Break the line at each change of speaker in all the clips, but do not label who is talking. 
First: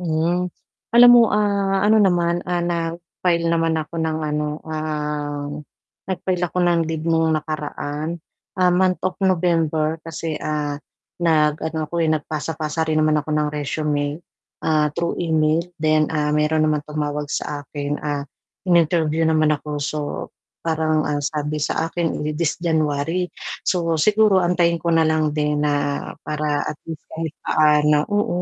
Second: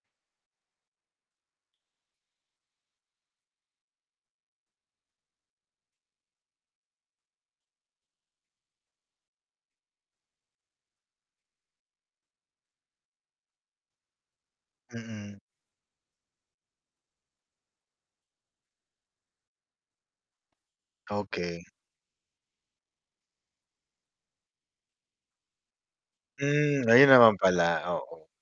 Mhm. Alam mo, ah, ano naman, ah, nag-file naman ako ng ano, um, nag-file ako ng leave nung nakaraan. Ah, month of November kasi, ah, nag-ano ako, eh, nagpasa-pasa rin naman ako ng resume. Ah, through
Mm.
email then, ah, mayro'n naman tumawag sa akin, ah, in-interview naman ako so, parang ang sabi
Okey.
sa akin di this January. So, siguro antayin ko na lang din na para at
Hmm,
least
ayun
kahit
naman pala,
paano
oo.
oo,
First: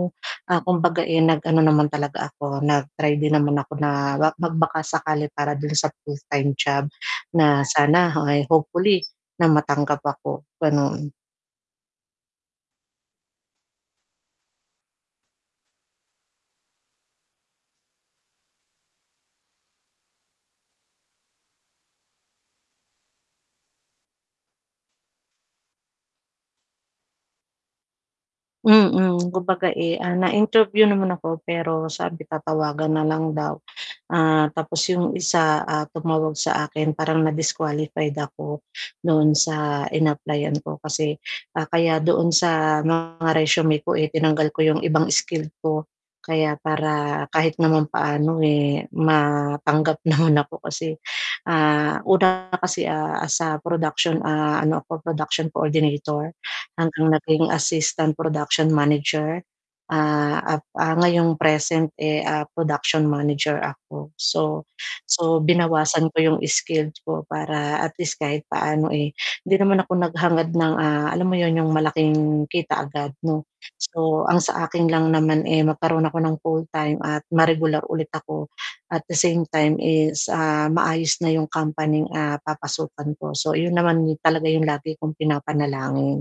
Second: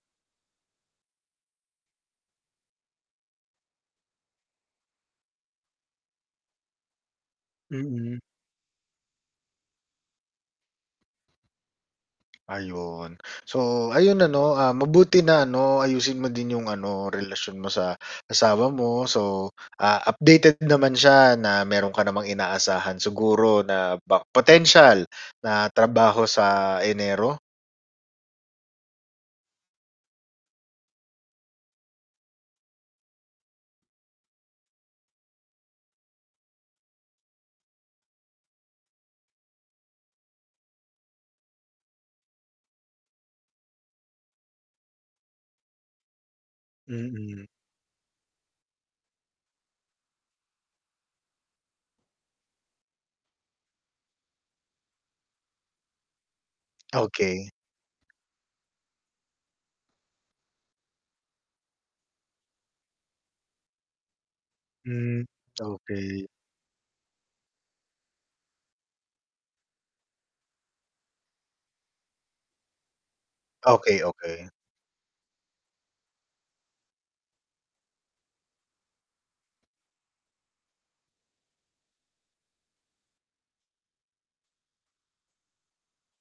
ah, kumbaga, eh, nag-ano naman talaga ako, nag-try din naman ako na ma mag baka sakali para do'n sa full-time job na sana
Mm.
ay hopefully na matanggap ako, gano'n.
Ayun. So, ayun ano, ah, mabuti na ano, ayusin mo din yung ano, relasyon mo sa asawa mo. So, ah, updated naman siya na mayro'n ka namang inaasahan siguro na ba potensyal na trabaho sa Enero?
Mm, kumbaga, eh, ah, na-interview naman ako pero sabi tatawagan na lang daw. Ah, tapos yung isa, ah, tumawag sa akin parang na-disqualified ako doon sa in-applyan ko kasi ah, kaya doon sa mga resume ko, eh, tinanggal ko yung ibang skill ko kaya para
Mm.
kahit naman paano, eh, matanggap naman ako kasi ah, una kasi, ah, sa production, ah, ano ako, production coordinator hanggang naging
Okey.
assistant production manager. Ah, up ah, ngayong present, eh, ah, production manager ako. So
Hmm,
so binawasan ko
okey.
'yong skilled ko para at least kahit paano, eh, 'di naman ako naghangad ng, ah, alam mo 'yon, 'yong malaking kita agad 'no.
Okey,
So, ang
okey.
sa akin lang naman, eh, magkaroon ako ng full-time at ma-regular ulit ako at the same time is, ah, maayos na 'yong company'ng, ah, papasukan ko. So, iyon naman talaga yung lagi kong pinapanalangin.